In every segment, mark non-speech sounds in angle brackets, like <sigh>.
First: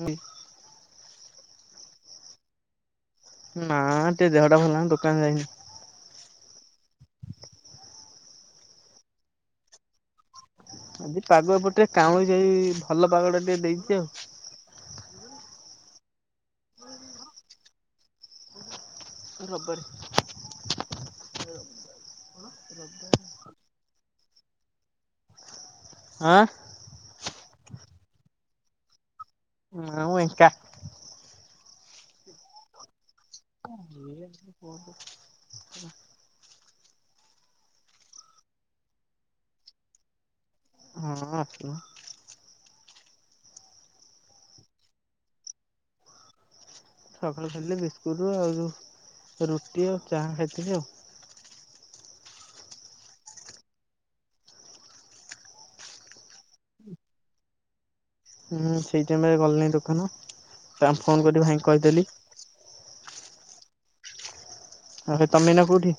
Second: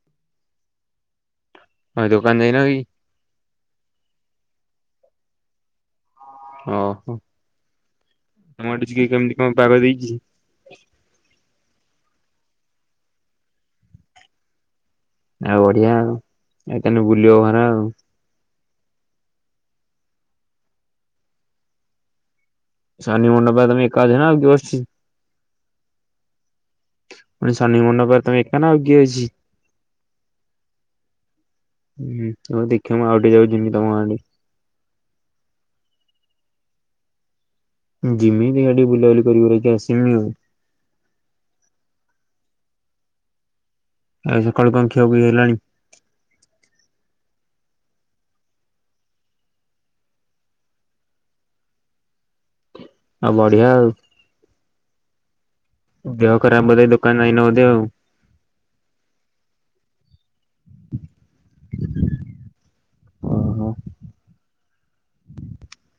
ମୁଁ ଦୋକାନ ଯାଇନ କି। ନା ଟିକେ ଦେହ ଟା ଭଲ ନାହିଁ ଦୋକାନ ଯାଇନି। ଓହୋ ତୁମର ସେଠୀ କଣ କେମିତି ପାଗ ଦେଇଚି। ଆଜି ପାଗ ଏପଟେ କାଉଁ ସେଇ ଭଲ ପାଗଟା ଟିକେ ଦେଇଚି ଆଉ। ଆଉ ବଢିଆ ଆଉ ଏଇକାନେ ବୁଲିବ ଘର ଆଉ। ରବର। ରଦ। ଗୋଚିତ୍। <inaudible> ଆଁ। ମାନେ ଶନି ମଣ୍ଡପପାଖେ ତମେ ଏକାନା ଆଉ କିଏ ଅଛି? ନାଁ ମୁଁ ଏକା। ହୁଁ ହଉ ଦେଖିବା ମୁଁ ଆଉଟିକେ ଯାଉ ଜିମି ତମ ଆଡେ। <inaudible> ଜିମି ଦେଖିଆ ଟିକିଏ ବୁଲାବୁଲି କରିକି ଆସିବି ଆଉ ହଁ ଆସ, ଆଉ ସକାଳୁ କଣ ଖିଆଖୁଇ ହେଲାଣି। ସକାଳୁ ଖାଲିଟିକେ ବିସ୍କୁଟରୁ ଆଉ ରୁଟି ଆଉ ଚାହା ଖାଇଥିଲି ଆଉ ଆଉ ବଢିଆ ଆଉ ଦେହ ଖରାପ ବୋଧେ ଦୋକାନ ଯାଇନ ବୋଧେ ଆଉ। ହୁଁ ସେଇ ଟାଇମରେ ଗଲଣିହି ଦୋକାନ ତା ଫୋନ କରି ଭାଇ କହିଦେଲି। ଓ ହୋ, ଆ ତମେ ଏଇନା କୋଉଠି?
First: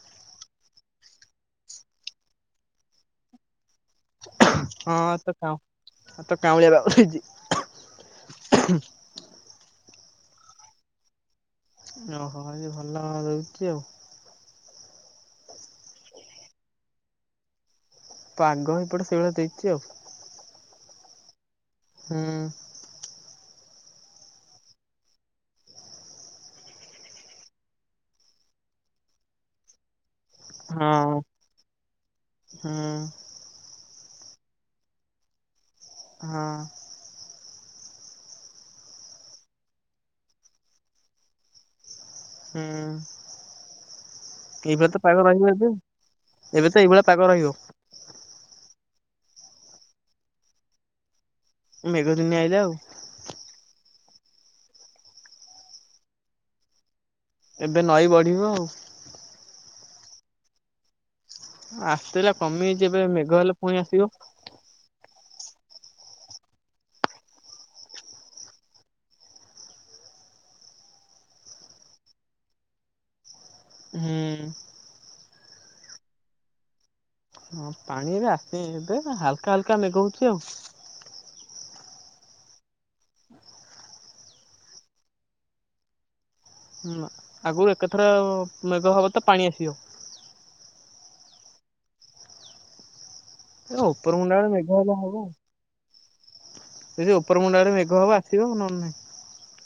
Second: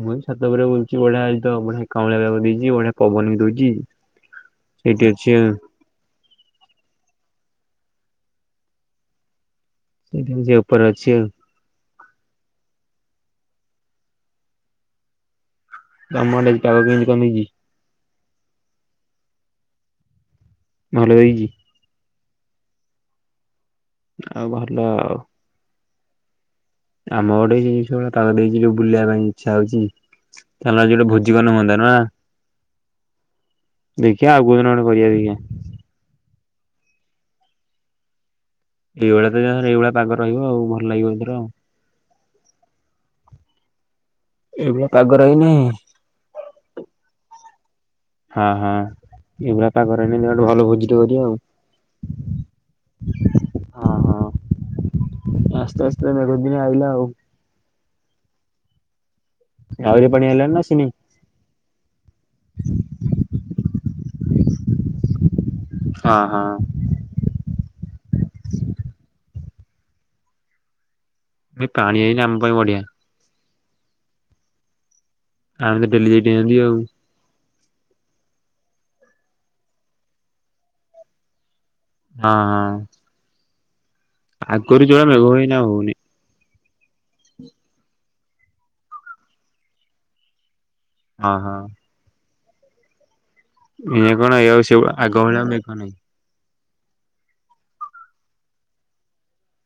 ମୁଁ ଛାତ ଉପରେ ବୁଲୁଛି ବଢିଆ ବଢିଆ କାଉଁଳିଆ ପାଗ ଦେଇଛି ବଢିଆ ପବନ ବି ଦଉଛି ଏଇଠି ଅଛି ଆ ଆଉ ତ କାଉଁଳିଆପାଗ ଦେଇଛି। ସେ ଯେ ଉପରେ ଅଛି ଆଉ। ଓ ହୋ ଭଲ ରହୁଛି ଆଉ। <unintelligible> ପାଗ ଏପଟେ ସେଇଭଳିଆ ଦେଇଛି ଆଉ। ଭଲ ଦେଇଚି। ହୁଁ। ଆଉ ଭଲ ଆଉ। ଆମ ଗୋଟେଇ ଜିନିଷ ଗଡ ତାକୁ ଦେଇଛି ବୁଲିବା ପାଇଁ ଇଚ୍ଛା ହୋଉଚି। ଚାଲ ଯୋଉଟା ହଁ ଭୋଜିି କନେ ହୁଅନ୍ତା ନୁହଁ ନା। ହୁଁ। ଦେଖିବା ଆଉ କୋଉ ଦିନ ଗଟେ କରିବା ଦେଖିଆ। ହଁ। ଏଇଭଳିଆ ତ ଯା ଏଇଭଳିଆ ପାଗ ରହିବ ଆଉ ଭଲ ଲାଗିବ ସେର ଆଉ। ହୁଁ। ଏବେଡ ଏଇଭଳିଆ ତ ପାଗ କାଗର ରହି ରହିବ ଏବେ। ନାଇଁ। ଏବେ ତ ଏଇଭଳିଆ ପାଗ ରହିବ। ହଁ ହଁ ଏଇଭଳିଆ ପାାଗରେ ଗେ ଭଲ ଭୋଜି ଟ କର ଆଉ। ମେଘ ଦିନ ଆଇିଲ ଆଉ। ହଁ ହଁ ଆସ୍ତେ ଆସ୍ତେ ମେଘ ଦିନ ଆଇଲା ଆଉ। ଏବେ ନଈ ବଢିବ ଆଉ। ଆରିି ପଣିିଲନା ଶିନି ଆସିଥିଲା କମିଯଛି ଏବେ ମେଘ ହେଲେ ପୁଣି ଆସିବ। ହଁ ହଁ। ଏ ପାଣିଇ ଆମ ପାଇଁ ବଢିଆ। ହୁଁ ଆମେ ତ ଡେଲି ଯାଇି ନିଅନ୍ତି ଆଉ। ହଁ ପାଣିରେ ଆସ ଏବେ ହାଲକା ହାଲକା ମଗଉଛି ଆଉ। ହଁ ହଁ। ଆଜି କରରୁ ଯ ମ ହଉ ନା ହଉାଇ ହଁ ଆଗରୁ ଏକଥର ମେଘ ହବ ତ ପାଣି ଆସିବ। ହଁ ହଁ। ଏ ଉପର ଏଇ ମୁଣ୍ଡା କଣଇ ବେଳେ ଆଉ ମେଘ ସେଳିଆ ଆଗ ଭଳିଆେ କଣ ହିଁ। ସେ ଉପରମୁଣ୍ଡରେ ମେଘ ହବ ଆସିବ ନନେ ନାହିଁ।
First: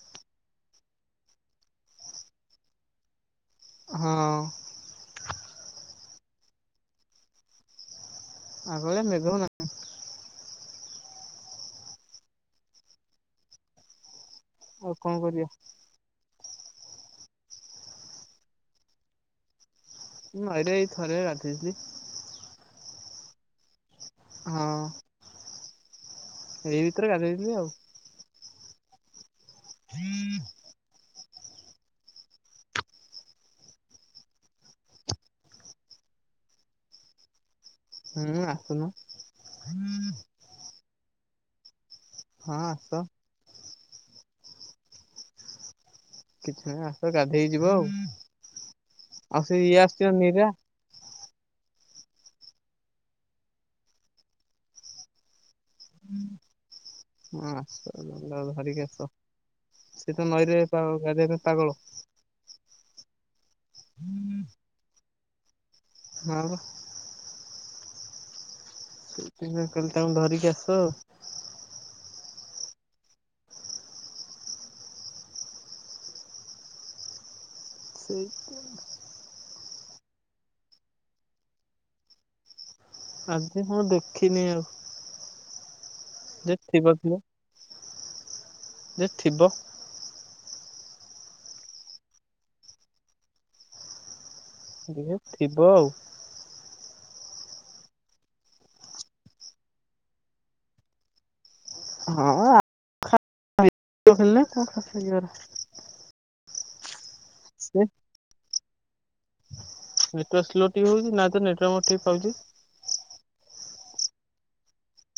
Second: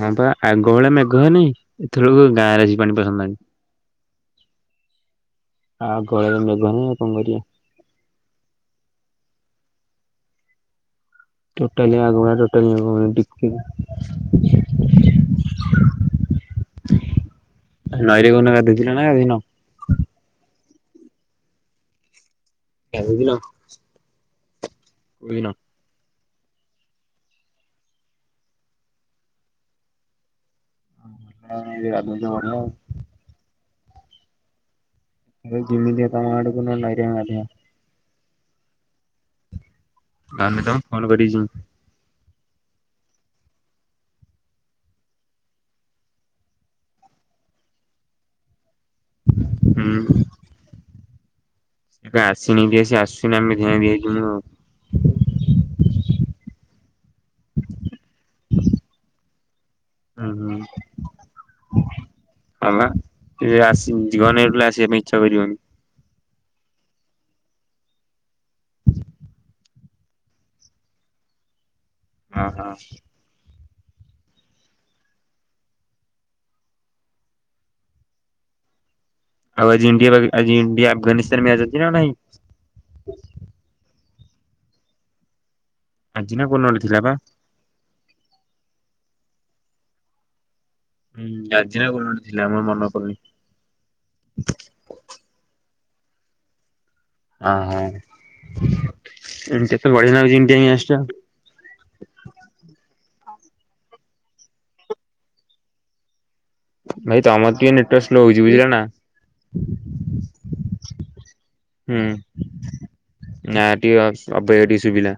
ହଁ ପା ଆଗ ବେଳେ ମେଘ ହୁଏନି ଏତେବେଳକୁ ଗାଁରେ ଆସିକି ପାଣି ପସନ୍ତାଣି। ହଁ। ଆଉ ଗରିବ ଲୋକ ସେ କଣ କରିବା। ଆଗଭଳିଆ ମେଘ ନାହଁ। ଟୋଟାଲି ଆଗୁଣା ଟୋଟାଲି ମେଘ ନାହିଁ ଟିକେ ବି ଆଉ କଣ କରିବା ନଈରେ କୋଉଦିନ ଗାଧେଇ ଥିଲ ନା ଗାଧେଇନ? ନଈରେ ଏଇଥିରେ ଗାଧେଇଚି। ଗାଧେଇ ଥିଲ। ହଁ। କୋଉଦିନ? ଏଇ ଭିତରେ ଗାଧେଇଥିଲି ଆଉ। <inaudible> <unintelligible> ମୁଁ ଜିମି ଟିକେ ତୁମ ଆଡକୁ ନହେଲେ ନାଇରେ ଗାଧେଇବା। ହୁଁ ଆସୁନୁ। ତା ନିଜର ଫୋନ୍ ପେ ବିଯିଂ ହଁ ଆସ। କିଛି ନାହିଁ ଆସ ଗାଧେଇ ଯିବ ଆଉ। ଆଉ ସେ ଇଏ ହୁଁ। ଆସିଥିବ ମୀରା ଏବେ ଆସିନି ଯେ ସେ ଆସିନେ ଆମେ ଦିହେଁଙ୍କେ ଯିମୁ। ହଁ ଆସ ନ ଧରିକି ଆସ। ସେ ତ ହୁଁ ନଈରେ ହୁଁ ଗାଧେଇବା ପାଇଁ ପାଗଳ ହେଲା ଏବେ ଆସି ଜୀବନୀ ଏବେ ଆସିବା ପାଇଁ। <inaudible> ଛଭରିବନି ହଁ ସେ କହିଲେ କାଲି ତାଙ୍କୁ ଧରିକି ଆସ ଆଉ। ହ ହଉ। ସେଇ ଆଉ ଆଜି ଇଣ୍ଡିଆ ଅଫଗାନିସ୍ତାନ ମ୍ୟାଚ ଅଛି ନା ନାହିଁ। ଆଜି ମୁ ଦେଖିନି ଆଉ। ଆଜି <inaudible> ନା ଯେ ବୋନାଲ ଥିବ ଥିଲା ପା। ଥିବ ଯେ ଥିବ ହୁଁ ଆଜିିନା ଆଉ ଥିଲା ମେରମନରପଡୁନି। ଜିଏଥିବ ଆଉ ହ ହୋତି ତ ବ ନଉଛିଣ୍ଡିଆ ଆଷ୍ଟ <inaudible> ହଁଅ ଖେଳନା କଣ ଖସ <inaudible> ହଁ <inaudible> ଭାଇ ତମରେକେ ନେଟୱର୍କ ସ୍ଲୋ ହଉଛି। ବୁଝିଲ ନା ନେଟୱାର୍କ ସ୍ଲୋ କେବେ ହଉଛି ନା ତ ନେଟୱର୍କ ହୁଁ ଠିକ୍ ପାଉଛି। ନା ଟି ଅବାଗିଆ ଟିକେ ଶୁଭିଲା।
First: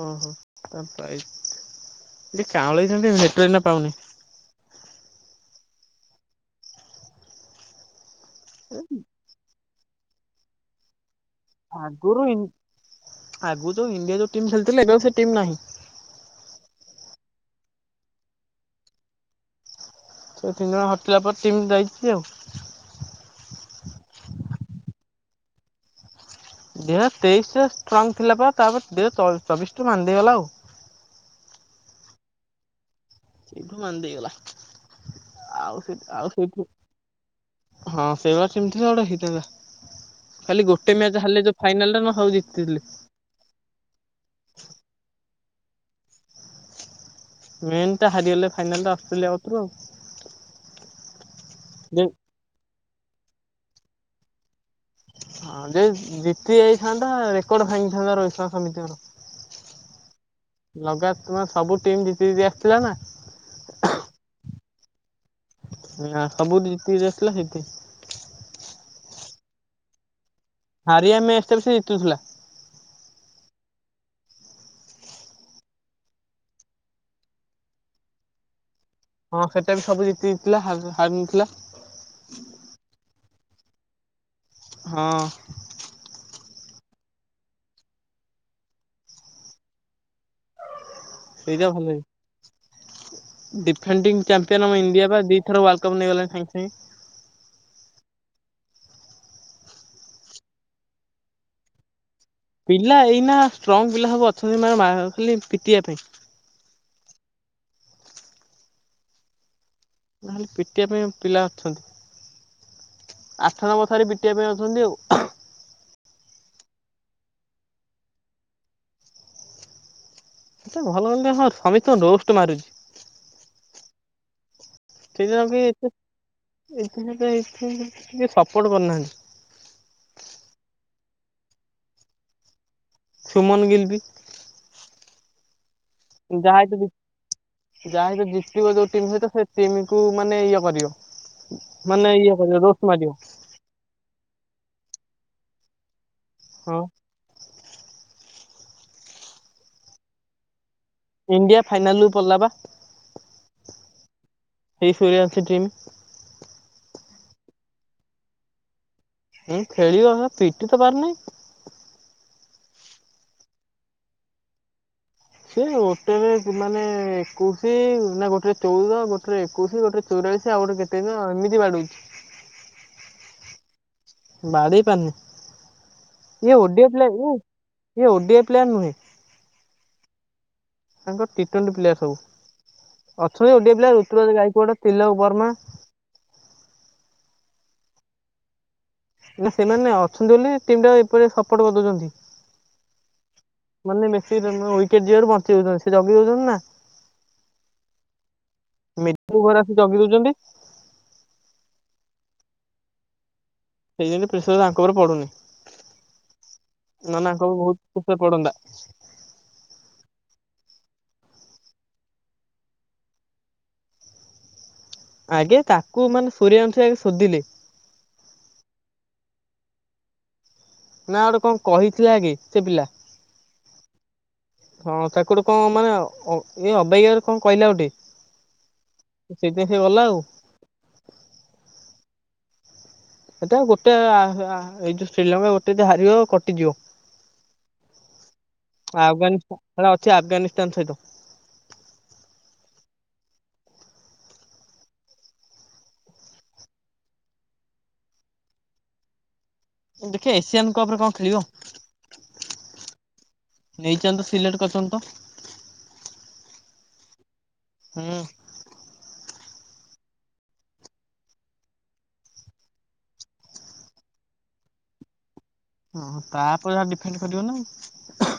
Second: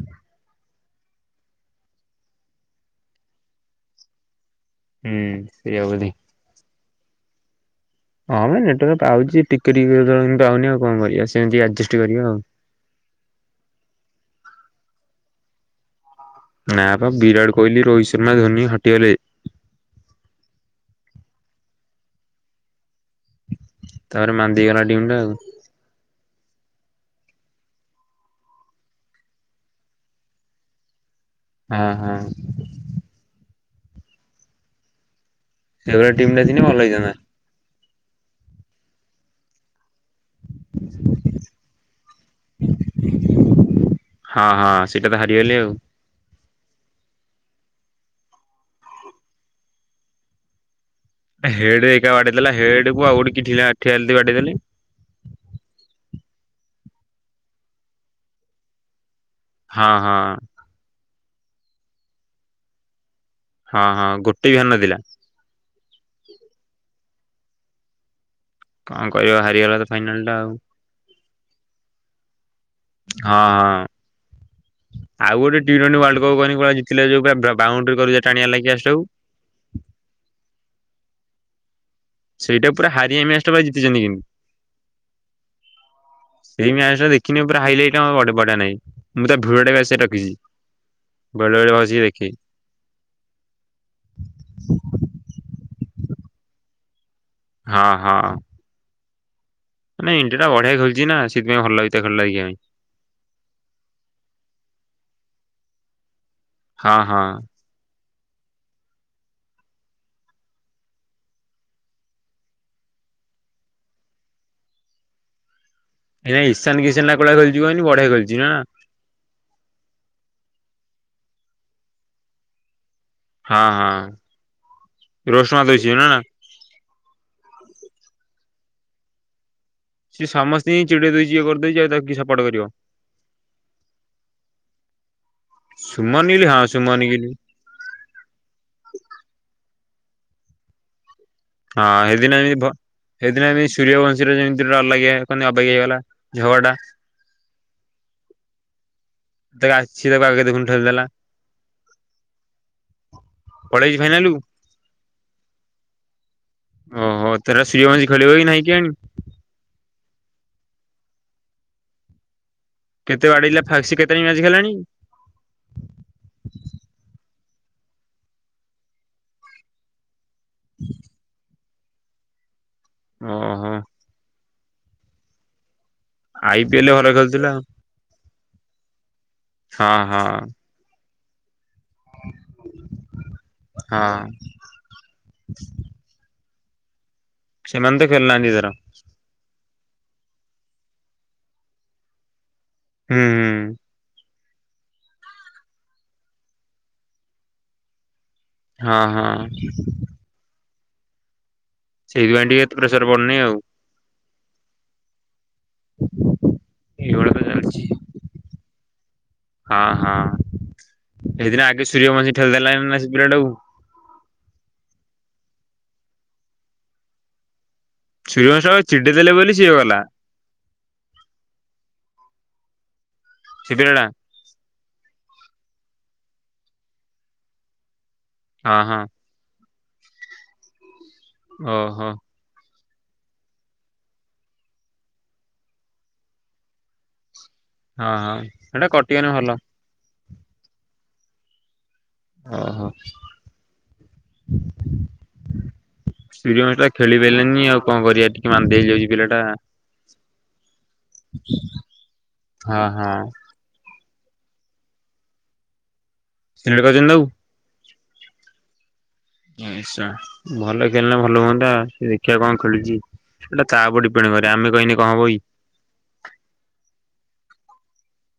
ଓହୋ ତା ପାଇଶ କାଉଁଳେଇ ପାଣି ନେଟୱର୍କ ଏଇନା ପାଉନି। ହୁଁ ସେରି ହଉଦି ହଁ ଆ ନେଟକ ପାଉଛି ଟିକେ ଟିକ ପାଉନି ଆଉ କଣ କରିବା ସେମିତି ଆଡଜଷ୍ଟ ଆଗରୁ କରିବା ଆଉ। ଆଗରୁ ତ ଇଣ୍ଡିଆ ଟିମ୍ ଖେଳିଥିଲେ ଏବେ ଆ ସେ ଟିମ୍ ନାହିଁ। ନା ବା ବିରାଟ କୋହଲି ରୋହିତ ଶର୍ମା ଧୋନି ହଟିଗଲେ। ସେ ତିନି ଜଣ ହଟିଲା ପରେ ଟିମ ଯାଇଛି ଆଉ। ତାପରେ ମାନ୍ଦି ଗଲା ଡିମ୍ ଟା ଆଉ। ଦି ହଜାର ତେଇଶିରେ ଷ୍ଟ୍ରଙ୍ଗ ଥିଲା ପରେ ତାପରେ ଦହଜାର ଚବିଶଠୁ ମନ୍ଦି ହେଇେଇଗଲା ଆଉ। ହଁ ହଁ। ସେଇଠୁ ମନ୍ଦି ଦେଇଗଲା। ସେଇ ଟିମ ଟା ଦିନ ଭଲ ହେଇଥାନ୍ତା। ହଁ ସେଇବା ସେମିତିଡ ହେଇତ ଖାଲି ଗୋଟେ ମ୍ୟାଚ ହେଲେ ଯୋଉ ଫାଇନାଲରେ ନ ହଉ ଜିତିଥିଲି। ହେଲେ ଆଉ। ମେନ୍ ଟା ହାରିଗଲେ ଫାଇନାଲା ଅଷ୍ଟ୍ରେଲିଆ ହଉଥିବ ଆଉ। ହେଡ ଯେ ଏକ ଆଡ଼ଦୋ ହେଡକୁ ଆଉଡିକ କିଠିଆ ବାଡିଦେଲେ। ହଁ ଯେ ଜିତି ଯାଇଥାନ୍ତା ରେକର୍ଡ ଭାଙ୍ଗିଥାନ୍ତା ରୋହିତ ଶର୍ମା ସମିତିଙ୍କର ହଁ ହଁ। ତମର ସବୁ ଟିମ୍ ଜିତିି ଜିତି ଆସିଥିଲା ନା। ହଁ ହଁ ଗୋ <unintelligible> ନଥିଲା। ନା ସବୁ ଜିତି ଆସିଲ ସେଠି କଣ କରିବ ହାରିଗଲା ତ ଫାଇନାଲ ଟା ଆଉ। ହାରି ଆମେ <unintelligible> ଜିତୁଥିଲା। ହଁ ହଁ। ଆଉ ଗୋଟେ ଟି ଟ୍ବେଣ୍ଟି ୱର୍ଲ୍ଡ କପ୍ ଜିତିଲେ ଯୋଉ ପୁରା ବାଉଣ୍ଡି କରୁ ଟାଣିଆ ଲାଗି ଆସ ହଁ ସେଟା ବି ସବୁ ଜିତିଥିଲା ହାରିିନଥିଲା। ସେଇଟା ପୁରା ହାରି ଆମେ <unintelligible> ହଁ। ସେଇ ମ୍ୟାଚ୍ ଦେଖିନି ପୁରା ହାଇଲାଇଟ ଆ ବଡେ ବଢିଆ ନାଗେଇ ମୁଁ ତା ଭିଡିଓ <unintelligible> ବେଳେ ସେଇଟା ବେଳେ ଭଲ ବସିକି ଦେଖେ ହେଇଚି ଡିଫେଣ୍ଡିଙ୍ଗ ଚାମ୍ପିୟନ ଆମ ଇଣ୍ଡିଆ ବା ଦିଥର ୱା କପ୍ ନେଇଗଲେଣି ସାଙ୍ଗ ସାଙ୍ଗେ। ହଁ ହଁ। ନାଇଁ ଯୋଉଟା ବଢଆ ଖେଲିଛି ନା ସେଥିପାଇଁ ଭଲ ଲାଗେ ତାକୁ। ପିଲା ଏଇନା ଷ୍ଟ୍ରଙ୍ଗ ପିଲା ସବୁ ଅଛନ୍ତି ମା ଥିଲେ ପିଟିବା ପାଇଁ। ହଁ ହଁ। ନହେଲେ ପିଟିବା ପାଇଁ ପିଲା ଅଛନ୍ତି, ଆଠ ନମ୍ବର ଥରେ ପିଟିବା ପାଇଁ ଅଛନ୍ତି ଆଉ। ଏ ଇସାନ କିସନ୍ ନା କୌଭଳିଆ କରିଚି କହିଲୁ ବଢିଆ ଖେଳଛି ନା ନା ଏତେ ଭଲ ଭ ହ ସମସ୍ତ ରୋଷ୍ଟ ମାରୁଛି। ହଁ ହଁ। ଟଠିକ ର ରୋଷ୍ଟ କି ମାରି ଦଉଛି ନା ଏେ ଏ ଟିକେ ସପୋର୍ଟ କରିନାହାନ୍ତି। ସିଏ ସମସ୍ତେ ହିଁ ଚିଡେଇ ଦେଇଛି ଇଏ କରିଦେଇଉଛି ଆଉ ତାକୁ କି ସପୋର୍ଟ କରିବ। ସୁମନ ଗିଲ୍ପି। ସୁମନ ଗିଲ୍ ହଁ ଯାହାତୁ ସୁମନ ଗିଲ୍ ଯାହା ହତୁ ଜିତିବ ଯୋଉ ଟିମ୍ ସହିତ ସେ ଟିମ୍ କୋଉ ମାନେ ଇଏ କରିବ। ହଁ ମାନେ ଇଏ ଏଇଦିନ କରିବ ରୋଷ୍ଟ ମାରିବ। ଏଇଦିନ ଆମ ସୂର୍ଯ୍ୟବଂଶୀର ଯେମିତି <unintelligible> ଅବାଗିଆ ହେଇଗଲା। ଝଗଡ଼ା। ହଁ ତାେ ଆସିବା <unintelligible> ଇଡିଆ ଫାଇନାଲରୁ ପଳେଇଲା ବା। ପଳେଇଛି ଫାଇନାଲକୁ। ସେଇ ସେୟା ଅଛି ଟିମ୍। ଓହୋ ତ ସୂର୍ଯ୍ୟବଂଶୀ ଖେଳିବ କି ନାହିଁ କେଜାଣି। ହଁ ଖେଳିିବ ମ ପିଟି ତ ପାରୁନି। କେତେ ବାଡେଇଲା ଫାଷ୍ଟ କେତେଟା ମ୍ୟାଚ ଖେଳିଲାଣି। ସେଇ ଗୋଟେ ମାନେ ଏକୋଇଶି ନା ଗୋଟେରେ ଚଉଦ ଗୋଟେରେ ଏକୋଇଶି ଗୋଟେ <unintelligible> କେତନା ଏମିତି ବାଡେଇଛି। <inaudible> ଓହୋ। ବାଡେଇ ପାରୁନି। ଏ ଆଇ ପି ଏଲ ଭଲ ଖେଳୁଥିଲା ଆଉ। <unintelligible> ଓଡେପ୍ଲାନ ନୁହେଁ। ହଁ ହଁ। ତାଙ୍କ ପିଟି ପିଲା ସବୁ ଅଛନ୍ତି <unintelligible> ପିଲା ହଁ ଋତୁରଜ ନାଇଡୁ ତିଲକ ବର୍ମା। ସେମାନେତ ଖେଳିନାହାନ୍ତି ଏଥର। ନା ସେମାନେ ଅଛନ୍ତି ନା ଟିମ୍ ଟା ଏପରି ସପୋର୍ଟ କରିଦଉଛନ୍ତି। ହୁଁ ହୁଁ। ସେ ଉଇକେଟ ଯିବାରୁ ବଞ୍ଚ ଯଉଛନ୍ତି ସେ ଜଗି ହଉଛନ୍ତି ନା। ହଁ ହଁ ମିକୁ ଘରେ ଆସି ଜଗି ଦଉଛନ୍ତି। <unintelligible> ଏତେ ପ୍ରେସର ପଡୁନି ଆଉ। ପ୍ରେସର୍ ୟାଙ୍କ ଉପରେ ପଡ଼ୁନି। ନା ନା ଏଇଭଳିଆ ତ ୟାଙ୍କ ଉପରେ ଚାଲିଛି। ବହୁତ ପ୍ରେସର୍ ପଡନ୍ତା। ହଁ ହଁ ସେଇଦିନ ଆଗେ ସୂର୍ଯ୍ୟବଂଶୀ ଖଲି ଦେଲା ନା ସେ ପିଲାଟାକୁ ଆଗେ ତାକୁ ମାନେ ସୂର୍ଯ୍ୟବଂଶୀ କୁ ସୋଦିଲେ। ସୂର୍ଯ୍ୟବଂଶୀ ଚିଡି ଦେଲେ ବୋଲି ସିଏ ଗଲା। ନା ଗୋଟେ କଣ କହିଥିଲା କି ସେ ପିଲା। <unintelligible> ହଁ ତାକୁଗୋଟେ କଣ ମାନେ ଏଇ ଅବେଗିଆ ରେ କଣ କହିଲା ଗୋଟେ। ହଁ ହଁ। ଦେଖେ ଗଲା ଆଉ? ଓ ହୋ। ଏଟା ଗୋଟେ ଆଏ ଏଇଯୋଉ ଶ୍ରୀଲଙ୍କା ଗୋଟେ ହାରିବ କଟିଯିବ। ହଁ ହଁ ସେଇଟା କଟିଗଲେ ଆଫଗାନିସ୍ତାନ ଭଲ। ହେଟା ଅଛି ଆଫଗାନିସ୍ତାନ ସହିତ। ଓହୋ ଶ୍ରୀଲଙ୍କାଟା ଖେଳି ପାରଲେନି ଆଉ କଣ କରିବା ଟିକେ ମାନ୍ଦିଆ ହେଇଯାଉଛି ପିଲା ଟା। ଦେଖିବା ଏସିଆନ କପ ରେ କଣ ଖେଳିବ ହଁ ହଁ ନେଇଛନ୍ତି ସିଲେଟ କରିଛନ୍ତିତ। ସିଲେଟକରିଛନ୍ତି ତାକୁ? ହୁଁ। ଏସା ଭଲ ଖେଳିଲ ଭଲ ହୁଅନ୍ତା ସେ ଦେଖିବା କଣ ଖେଳୁଛି ସେଇଟା ତା ଉପରେ ଡିପେଣ୍ଡ କରେ ଆମେ କହିନେ କଣ ହବକି। ଓ ତାପରେ ଯା ଡିଫେଣ୍ଡ କରିବ ନା।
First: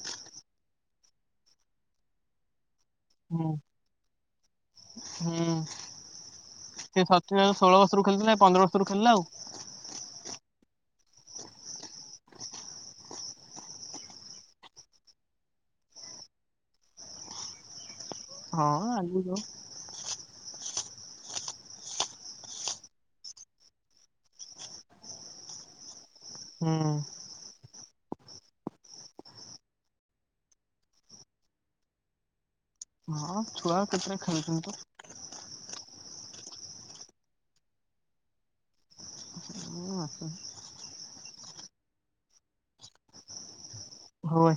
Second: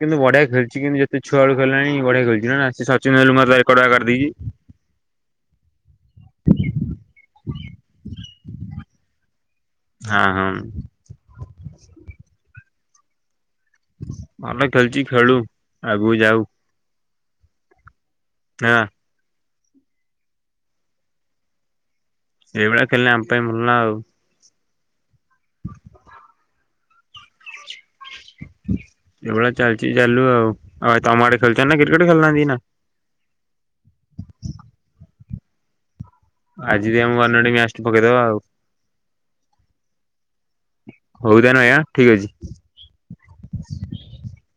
କିନ୍ତୁ ବଢିଆ ଖେଲଛି କିନ୍ତୁ ଯେତିକି ଛୁଆବେଳୁ ଖେଳିଲାଣି ବଢିଆ ଖେଳୁଛି ନୁହଁନା ଆସି ହୁଁ ସେ ସତୁରି ଭାଗ ଷୋଳ ବର୍ଷରୁ ଖେଳିଥିଲା ଇଏ ପନ୍ଦର ବର୍ଷରୁ ଖେଳିଲା ଆଉ। ହଁ ହଁ <inaudible> ମାଲେ ଖେଲଚି ଖେଳୁ ଆଗକୁ ଯାଉ। ହଁ ନା ଆଗକୁ ଏଇଭଳିଆ ଖେଳିଲେ ଆମ ପାଇଁ ଭଲ ନା ଆଉ। <inaudible> ହୁଁ। ଏଭଲିଆ ଚାଲିଚି ଚାଲୁ ଆଉ ଆ ତମଆଡେ ଖେଲୁଚନା କ୍ରିକେଟ ଖେଳନାହାନ୍ତି ଆଇନା? ହଁ ଛୁଆ କେତେଟା ଖେଳୁଛନ୍ତିତ। ଆଜି <unintelligible> ଗନେ ମୁଁ ଗୋଟେ ମ୍ୟାଚଟେ ପକେଇଦବା ଆଉ। ହଉ ତାନେ ଭାଇ ଆଁ ଠିକ୍ଅଛି। ହୋଉ।